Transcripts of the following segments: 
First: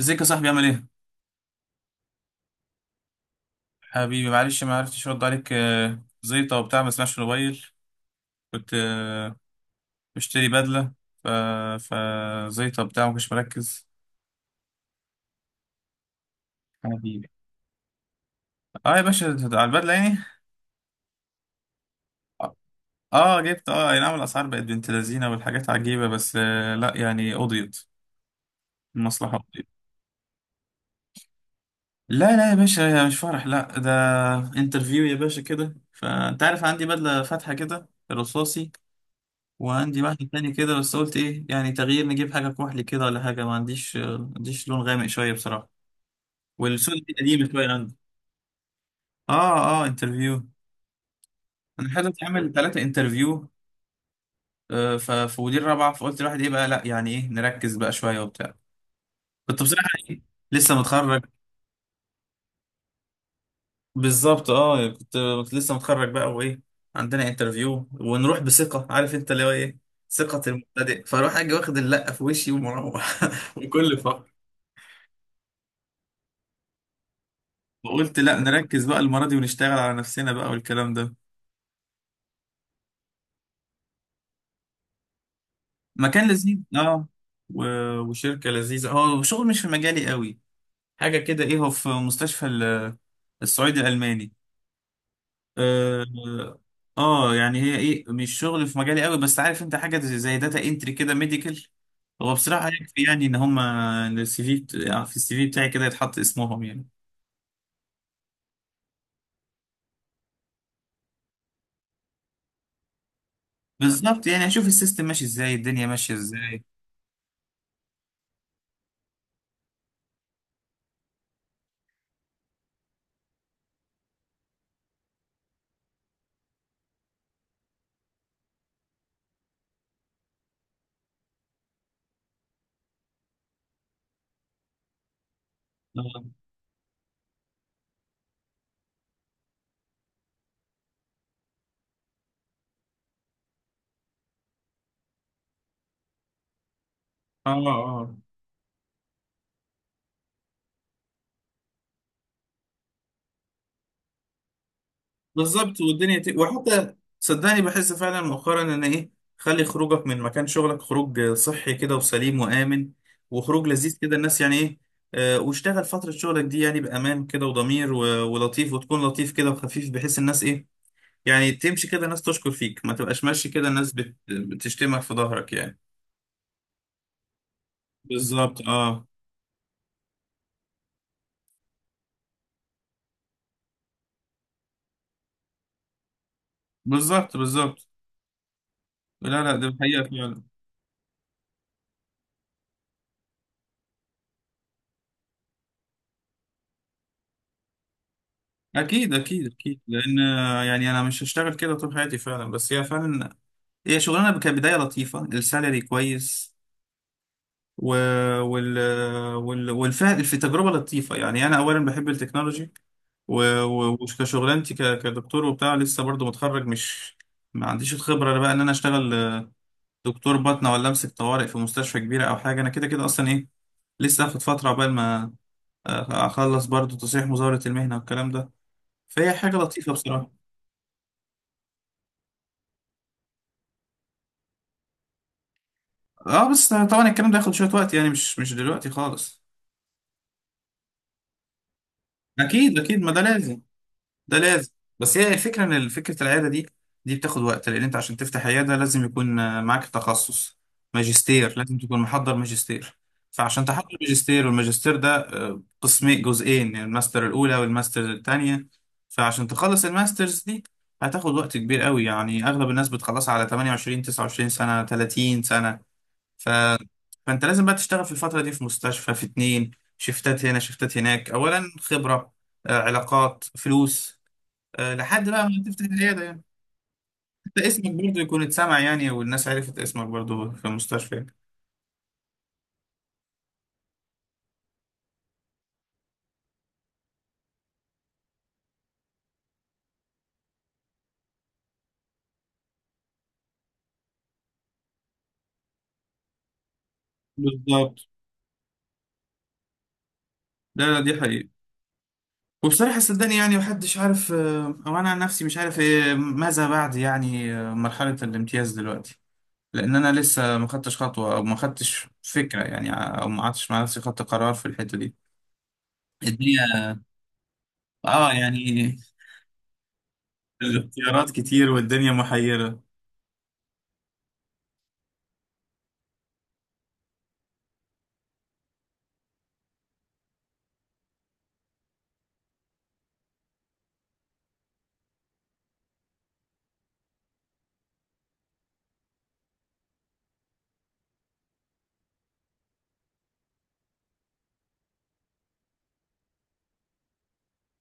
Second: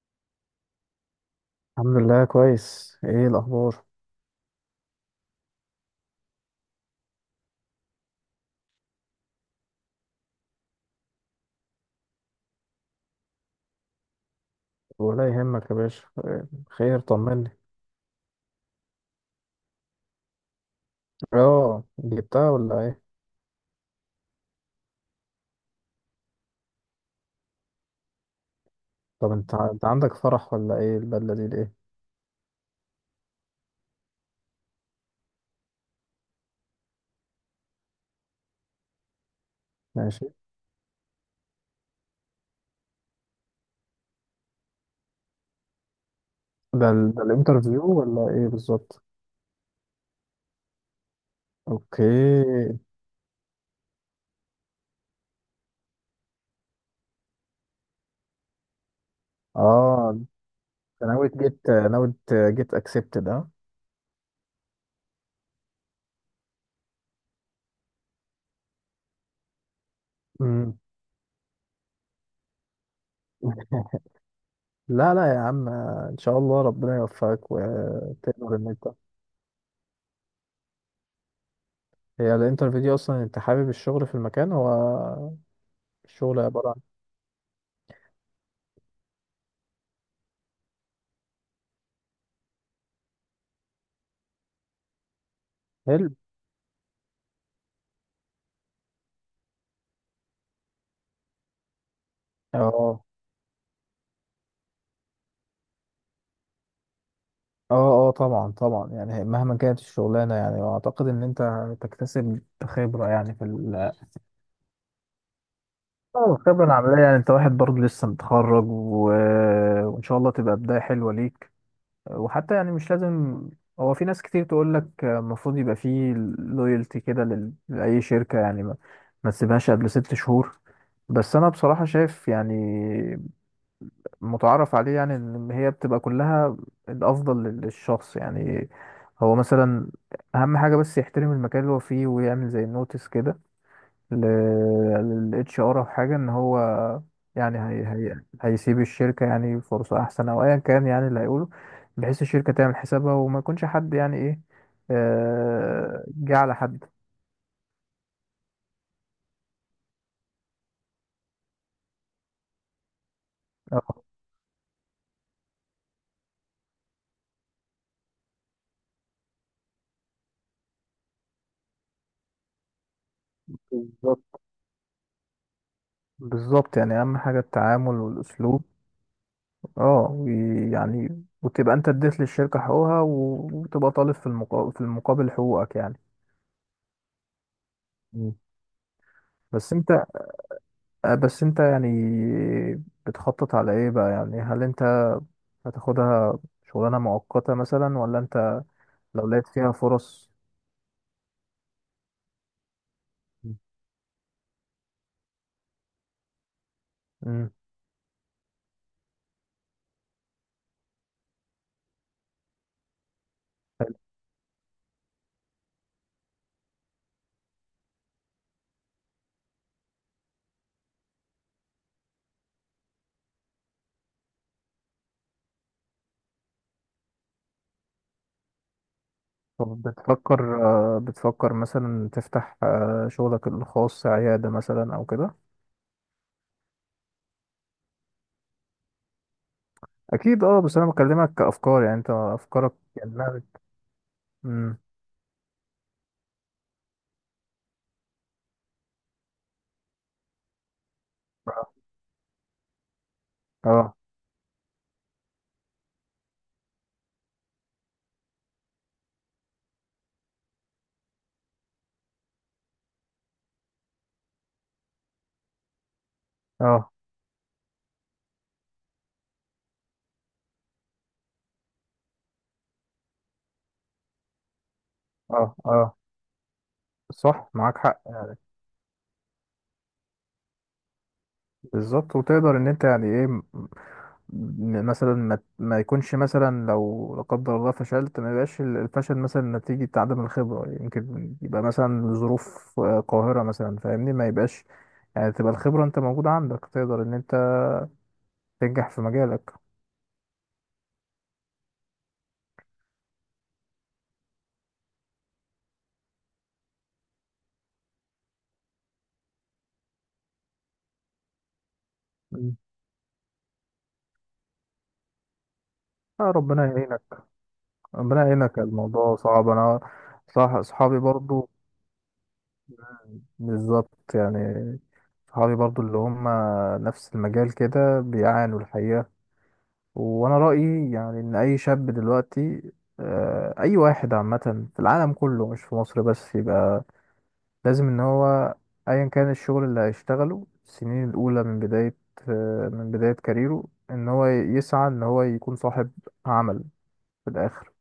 ازيك يا صاحبي، عامل ايه؟ الحمد لله، كويس. ايه الاخبار؟ حبيبي، معلش ما عرفتش ارد عليك، زيطة وبتاع، ما سمعش الموبايل. كنت بشتري بدلة، ف فزيطة وبتاع ما كنتش مركز. ولا يهمك يا باشا. إيه؟ خير؟ حبيبي، طمني. اه يا باشا، ده على البدلة يعني. اه، جبتها اه، ولا ايه؟ جبت، اه اي نعم، الاسعار بقت بنت لذينة والحاجات عجيبة، بس لا يعني قضيت طب المصلحة، قضيت. انت عندك فرح ولا ايه؟ البدله دي ليه؟ لا لا يا باشا، مش فرح، لا، ده انترفيو يا باشا، كده، فانت عارف عندي بدلة فاتحة كده رصاصي. وعندي ماشي. واحد تاني كده، بس قلت ايه يعني، تغيير، نجيب حاجة كحلي كده ولا حاجة. ما عنديش لون غامق شوية بصراحة. والسود دي ده قديمة شوية عندي. الانترفيو ولا ايه بالظبط؟ اه اه، انترفيو. انا اوكي. حاطط اعمل ثلاثة انترفيو، ففي ودي الرابعة، فقلت الواحد ايه بقى، لا يعني ايه، نركز بقى شوية وبتاع. كنت بصراحة اه، إيه، انت لسه متخرج. ناوي جيت اكسبتد، اه. بالظبط اه، كنت لسه متخرج بقى وايه، عندنا انترفيو ونروح بثقة، عارف انت اللي هو ايه، ثقة امم. المبتدئ، فاروح اجي واخد اللقة في وشي ومروح. بكل فرح. لا، لا يا عم، ان شاء الله ربنا يوفقك فقلت لا، وتقدر ان نركز انت... بقى المرة دي ونشتغل على نفسنا بقى والكلام ده. هي الانترفيو دي اصلا انت حابب الشغل في المكان؟ هو مكان الشغل لذيذ عباره عن... اه، و... وشركة لذيذة، هو شغل مش في مجالي قوي. حاجة كده ايه، هو في مستشفى الصعيدي الألماني اه. حلو. يعني هي ايه، مش شغل في مجالي قوي، بس عارف انت حاجة زي داتا انتري كده، ميديكال. هو بصراحة يكفي، اه، يعني ان هما السي في يعني في السي في بتاعي كده يتحط اسمهم يعني. اه، اه، طبعا طبعا. يعني مهما كانت الشغلانه، يعني اعتقد ان انت تكتسب خبره يعني في ال... بالظبط، يعني اشوف السيستم ماشي ازاي، الدنيا ماشية اه، ازاي. الخبره العمليه. يعني انت واحد برضه لسه متخرج، و... وان شاء الله تبقى بدايه حلوه ليك. وحتى يعني مش لازم. هو في ناس كتير تقول لك المفروض يبقى فيه لويالتي كده لاي شركه، يعني ما تسيبهاش قبل 6 شهور. بس انا بصراحه شايف يعني متعارف عليه، يعني ان هي بتبقى اه كلها الافضل للشخص يعني. هو مثلا اهم حاجه بس يحترم المكان اللي هو فيه، ويعمل زي نوتس كده للاتش ار او حاجه، ان هو اه يعني هي آه. هي هيسيب الشركه يعني فرصه احسن، او ايا كان يعني اللي هيقوله، بحيث الشركه تعمل حسابها وما يكونش حد يعني ايه بالظبط والدنيا جه على حد. وحتى صدقني، بحس فعلا مؤخرا ان ايه، خلي خروجك من مكان شغلك خروج صحي كده وسليم وآمن، وخروج لذيذ آه، كده، الناس يعني ايه. واشتغل فترة شغلك دي يعني بأمان كده وضمير ولطيف، وتكون لطيف كده وخفيف، بحيث الناس ايه، يعني تمشي كده الناس تشكر فيك، ما تبقاش ماشي كده الناس بالظبط، بتشتمك في ظهرك يعني. بالظبط. يعني اهم حاجه التعامل بالظبط والاسلوب. اه، اه، ويعني وتبقى انت اديت للشركة حقوقها، و- وتبقى طالب في المقابل، حقوقك يعني. بالظبط بالظبط. مم. لا لا، ده بس انت الحقيقة فعلا. بس انت يعني بتخطط على ايه بقى؟ يعني هل انت هتاخدها شغلانة مؤقتة مثلا، ولا انت أكيد لو أكيد لقيت فيها أكيد، لأن فرص. يعني أنا مش هشتغل كده طول حياتي فعلا، بس هي فعلا، مم. هي شغلانه كبدايه لطيفه، السالري كويس. مم. و... وال... والفهم في تجربه لطيفه، يعني انا اولا بحب التكنولوجي. حلو. وكشغلانتي كدكتور وبتاع، لسه برضو متخرج مش ما عنديش الخبره بقى ان انا اشتغل دكتور باطنه، ولا امسك طوارئ في مستشفى كبيره او حاجه، انا كده كده اصلا ايه، لسه هاخد فتره عقبال ما اخلص برضو تصحيح مزاوله المهنه والكلام ده. فهي حاجه طب لطيفه بصراحه، بتفكر، بتفكر مثلا تفتح شغلك الخاص، عيادة مثلا او كده؟ اه. بس طبعا الكلام ده ياخد شويه وقت، يعني مش دلوقتي خالص. اكيد. اه، بس انا بكلمك كافكار، يعني انت افكارك اكيد اكيد، ما يعني. ده لازم، ده لازم. مم. بس هي الفكره، ان فكره العياده دي، دي بتاخد وقت، لان انت عشان تفتح عياده لازم يكون معاك تخصص، ماجستير، لازم تكون محضر ماجستير. فعشان تحضر اه، ماجستير، والماجستير ده قسمين، جزئين، يعني الماستر الاولى والماستر الثانيه. فعشان تخلص الماسترز دي، هتاخد وقت كبير قوي، يعني اغلب الناس بتخلصها على 28، 29 سنه، 30 سنه. ف... اه، فانت لازم بقى تشتغل في الفتره دي في مستشفى، في اتنين شفتات هنا شفتات هناك، اولا خبره، علاقات، فلوس، لحد اه، بقى ما اه، تفتح آه. العيادة يعني. صح، حتى معاك اسمك حق. برضه يكون اتسمع، يعني والناس عرفت اسمك برضه في المستشفى. بالظبط، وتقدر ان انت يعني ايه مثلا ما يكونش، مثلا لو لا قدر الله فشلت، ما يبقاش الفشل مثلا نتيجة عدم الخبرة. يمكن يبقى مثلا ظروف قاهرة مثلا، فاهمني؟ ما يبقاش يعني. تبقى الخبرة انت موجودة عندك، تقدر ان انت بالظبط. تنجح في مجالك. لا لا، دي حقيقة. وبصراحة صدقني يعني، محدش عارف، أو أنا عن نفسي مش عارف إيه ماذا بعد، يعني مرحلة الامتياز دلوقتي. لأن أنا لسه ما خدتش خطوة، أو ما خدتش مم. فكرة يعني، أو ما قعدتش مع نفسي، خدت قرار في الحتة دي. آه، الدنيا، ربنا يعينك. ربنا يعينك، يعني الموضوع صعب. انا صح، اصحابي الاختيارات برضو. كتير والدنيا محيرة. بالظبط يعني، صحابي برضو اللي هم نفس المجال كده بيعانوا الحقيقة. وانا رأيي يعني ان اي شاب دلوقتي، اي واحد عامة في العالم كله مش في مصر بس، يبقى لازم ان هو ايا كان الشغل اللي هيشتغله السنين الاولى من بداية، كاريره، ان هو يسعى ان هو يكون صاحب عمل في الاخر،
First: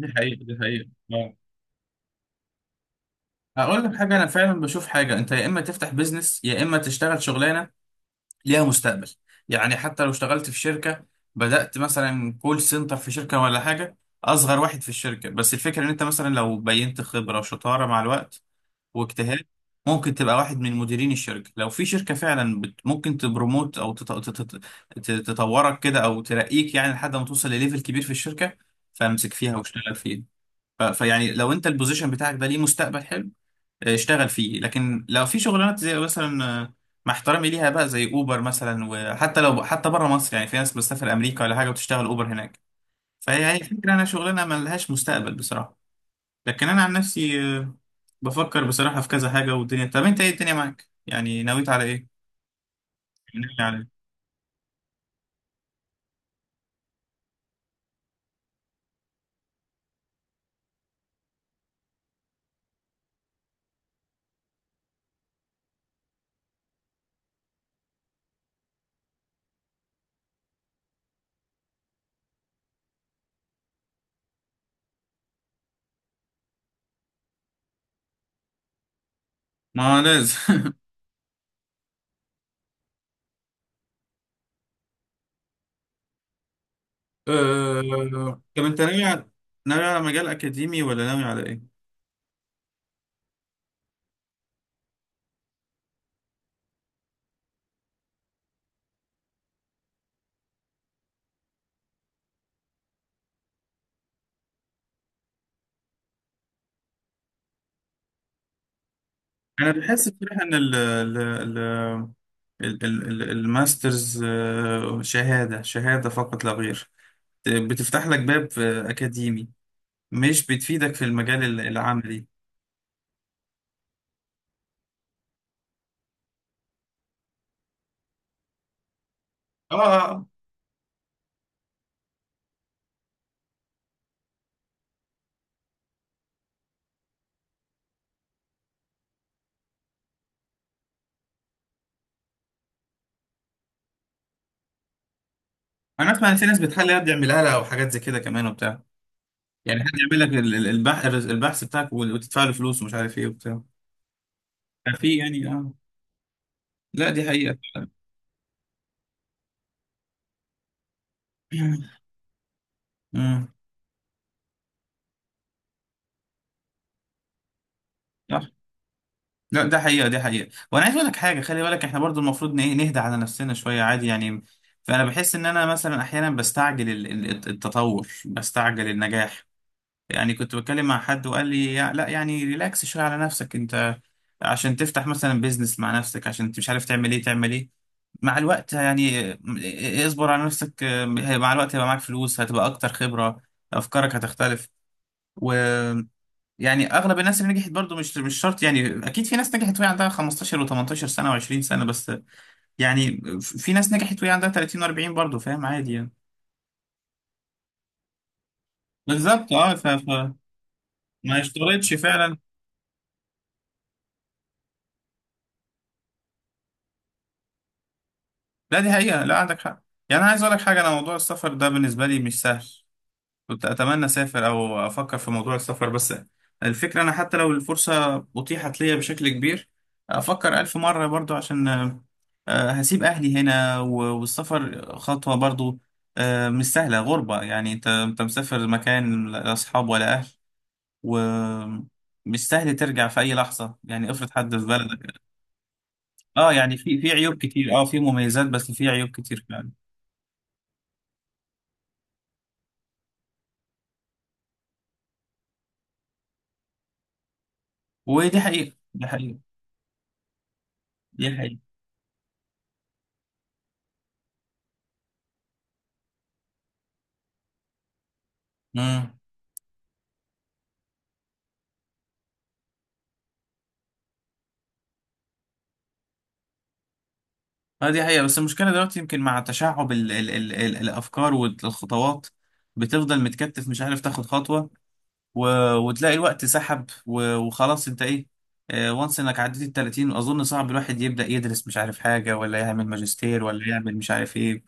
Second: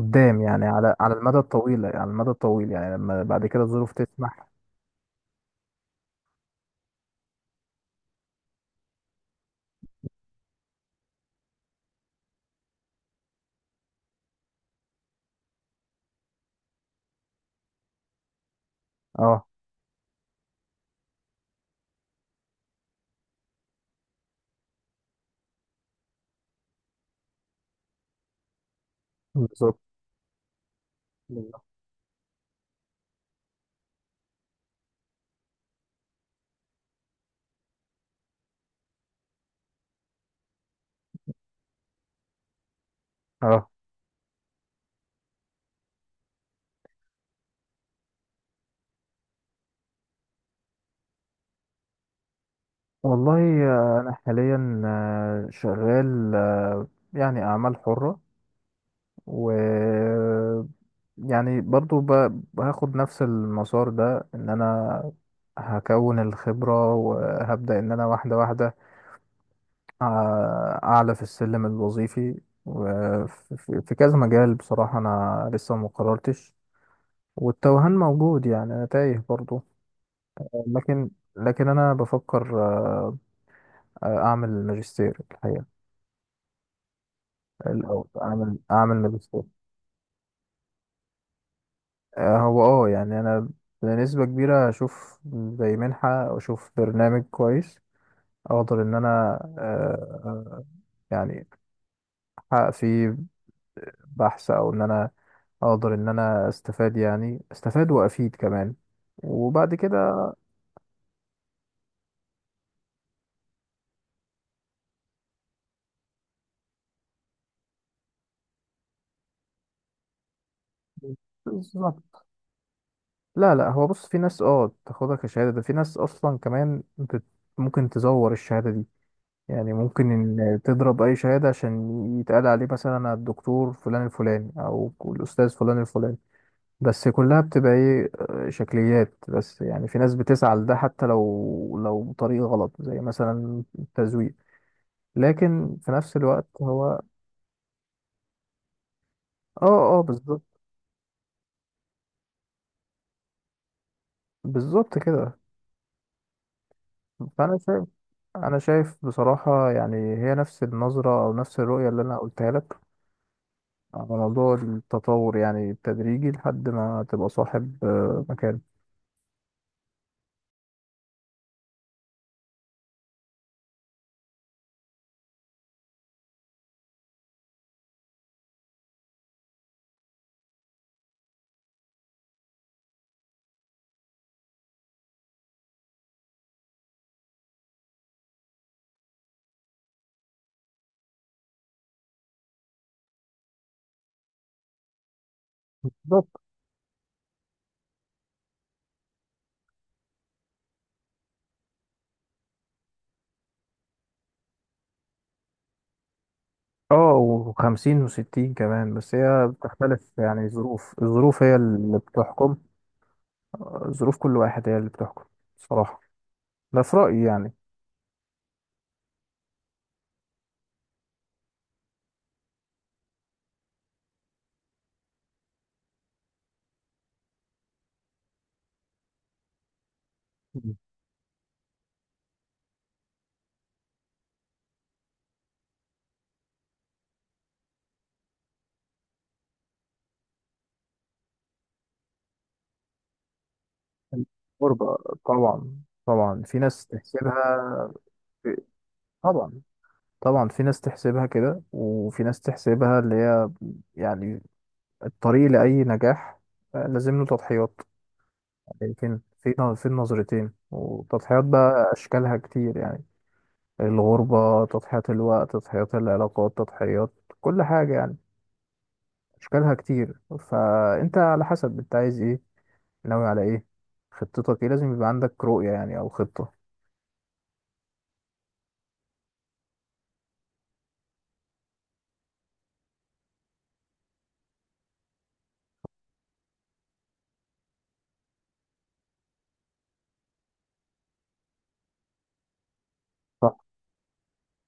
دي حقيقة، دي يعني، حقيقة. على المدى الطويل، على المدى الطويل، يعني لما بعد كده اقول الظروف لك حاجه، انا تسمح. فعلا بشوف حاجه، انت يا اما تفتح بيزنس، يا اما تشتغل شغلانه ليها مستقبل. يعني حتى لو اشتغلت في شركه، بدات مثلا كول سنتر في شركه ولا حاجه، اصغر واحد في الشركه، بس الفكره ان انت مثلا لو بينت خبره وشطاره مع الوقت واجتهاد، اه، ممكن تبقى واحد من مديرين الشركه، لو في شركه فعلا بت ممكن تبروموت، او تطورك كده، او ترقيك يعني لحد ما توصل لليفل كبير في الشركه، فامسك فيها بالظبط واشتغل فيها. فيعني لو بالظبط. انت البوزيشن بتاعك ده ليه مستقبل حلو، اشتغل فيه. لكن لو في شغلانات زي مثلا مع احترامي ليها بقى، زي اوبر مثلا، وحتى لو حتى بره مصر، يعني في ناس بتسافر امريكا ولا حاجه وتشتغل اوبر هناك، فهي اه، فكره، انا شغلانه ما لهاش مستقبل بصراحه. لكن انا عن نفسي بفكر بصراحه في كذا حاجه والدنيا. طب انت ايه الدنيا معاك، يعني نويت على ايه، والله. ناوي على ايه؟ انا حاليا شغال، يعني اعمال حرة، و... يعني برضو هاخد نفس المسار ده، ان انا هكون الخبرة وهبدأ ان انا واحدة واحدة أع- اعلى في السلم الوظيفي، وفي في كذا مجال بصراحة. انا لسه ما قررتش، والتوهان موجود يعني، انا تايه برضو. ما لازم. لكن لكن انا بفكر اعمل ماجستير الحقيقة. الاول اعمل طب انت ناوي على ماجستير. ناوي على مجال اكاديمي ولا ناوي على ايه؟ هو يعني انا بنسبة كبيرة اشوف زي منحة، او اشوف برنامج كويس اقدر ان انا آه، يعني احقق فيه بحث، او ان انا اقدر ان انا استفاد، يعني استفاد وافيد كمان، انا وبعد بحس كده... بصراحه ان الماسترز شهاده، شهاده فقط لا غير، بتفتح لك باب اكاديمي، مش بتفيدك في المجال بالظبط. العملي. لا، لا هو بص. في ناس تاخدها كشهادة، ده في ناس اصلا كمان ممكن تزور الشهادة دي. يعني اه ممكن آه. إن تضرب أي شهادة عشان يتقال عليه مثلا الدكتور فلان الفلاني، أو الأستاذ فلان الفلاني، بس كلها بتبقى إيه، شكليات بس. يعني في ناس بتسعى لده حتى لو بطريقة غلط، زي مثلا التزوير. لكن في انا نفس اسمع ان في الوقت ناس بتحل هو، يد يعملها لها او حاجات زي كده كمان وبتاع، اه، يعني حد اه، يعمل لك بالظبط، البحث بتاعك وتدفع له فلوس ومش عارف ايه وبتاع، بالظبط في كده. يعني اه. لا دي حقيقه. فأنا شايف أنا شايف بصراحة، يعني هي نفس النظرة أو نفس الرؤية اللي أنا قلتها لك مم. على موضوع التطور، يعني التدريجي، لحد ما تبقى صاحب صح. مكان. لا ده حقيقة، دي حقيقة. وانا عايز اقول لك حاجة، خلي بالك احنا برضو المفروض نهدى على نفسنا شوية عادي يعني. فانا بحس ان انا مثلا احيانا بستعجل التطور، بستعجل النجاح. يعني كنت بتكلم مع حد وقال لي لا يعني ريلاكس شوية على نفسك، انت عشان تفتح مثلا بيزنس مع نفسك، عشان انت مش عارف تعمل ايه، تعمل ايه مع الوقت. يعني اصبر على نفسك، مع الوقت هيبقى معاك فلوس، هتبقى اكتر خبرة، افكارك هتختلف. يعني اغلب الناس اللي نجحت برضو مش شرط، يعني اكيد في ناس نجحت وهي عندها 15 و18 سنه و20 سنه بس، يعني في ناس نجحت وهي عندها 30 و40 برضو، فاهم عادي يعني. اه، وخمسين وستين كمان، بس هي بالظبط اه، بتختلف يعني، الظروف ما الظروف هي يشترطش اللي فعلا. بتحكم. ظروف كل واحد هي اللي بتحكم، بصراحة، ده في رأيي يعني. لا دي حقيقه، لا عندك حق. يعني انا عايز اقول لك حاجه، انا موضوع السفر ده بالنسبه لي مش سهل. كنت أتمنى أسافر، أو أفكر في موضوع السفر، بس الفكرة أنا حتى لو الفرصة أتيحت ليا بشكل كبير، أفكر ألف مم. مرة برضو، عشان هسيب أهلي هنا والسفر خطوة برضو مش سهلة، غربة يعني، أنت مسافر مكان لا أصحاب ولا أهل، ومش سهل ترجع في أي لحظة، يعني افرض حد في الغربة. بلدك. طبعا، طبعا أه في يعني، ناس في عيوب كتير، أه تحسبها. في مميزات في... بس في عيوب كتير طبعا، فعلا. طبعا في ناس تحسبها كده، وفي ناس تحسبها اللي هي يعني الطريق لأي نجاح، لازم له تضحيات. ودي حقيقة، يعني دي فين، حقيقة، في النظرتين، دي وتضحيات حقيقة. بقى أشكالها كتير يعني. الغربة تضحية، الوقت تضحيات، العلاقات تضحيات، كل حاجة يعني مم. أشكالها كتير. فأنت على حسب أنت عايز إيه، ناوي على إيه، خطتك إيه. لازم يبقى عندك رؤية يعني، أو خطة. اه دي حقيقة، بس المشكلة دلوقتي يمكن مع تشعب ال ال ال ال الأفكار والخطوات، بتفضل متكتف، مش عارف تاخد خطوة، و وتلاقي الوقت سحب، وخلاص انت ايه، وانس انك عديت ال 30، اظن صعب الواحد يبدأ يدرس مش عارف حاجة، ولا يعمل ماجستير، صح، ولا يعمل مش عارف ايه،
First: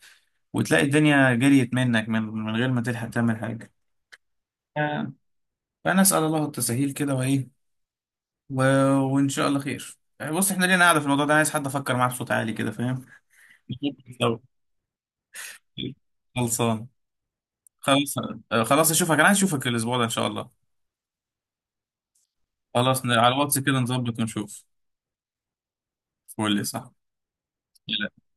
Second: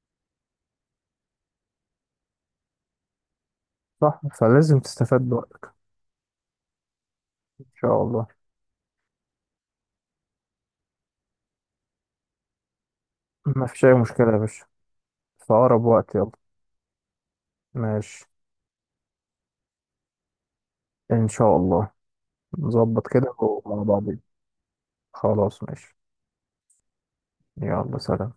وتلاقي الدنيا جريت منك، من غير ما تلحق تعمل حاجة. صح، فلازم آه، تستفاد بوقتك. فأنا أسأل الله التسهيل كده وإيه، إن شاء الله. و... وإن شاء الله خير. بص إحنا لينا قاعدة في الموضوع ده، عايز حد أفكر معاه بصوت عالي كده، فاهم؟ ما فيش أي مشكلة يا باشا، في أقرب وقت، يلا. خلصان. خلاص. ماشي. خلاص اشوفك، انا عايز اشوفك الاسبوع ده ان شاء الله. إن شاء الله، خلاص نظبط على كده الواتس كده ومع نظبط بعضين. ونشوف. خلاص، ماشي. قول لي صح. يلا، لا سلام.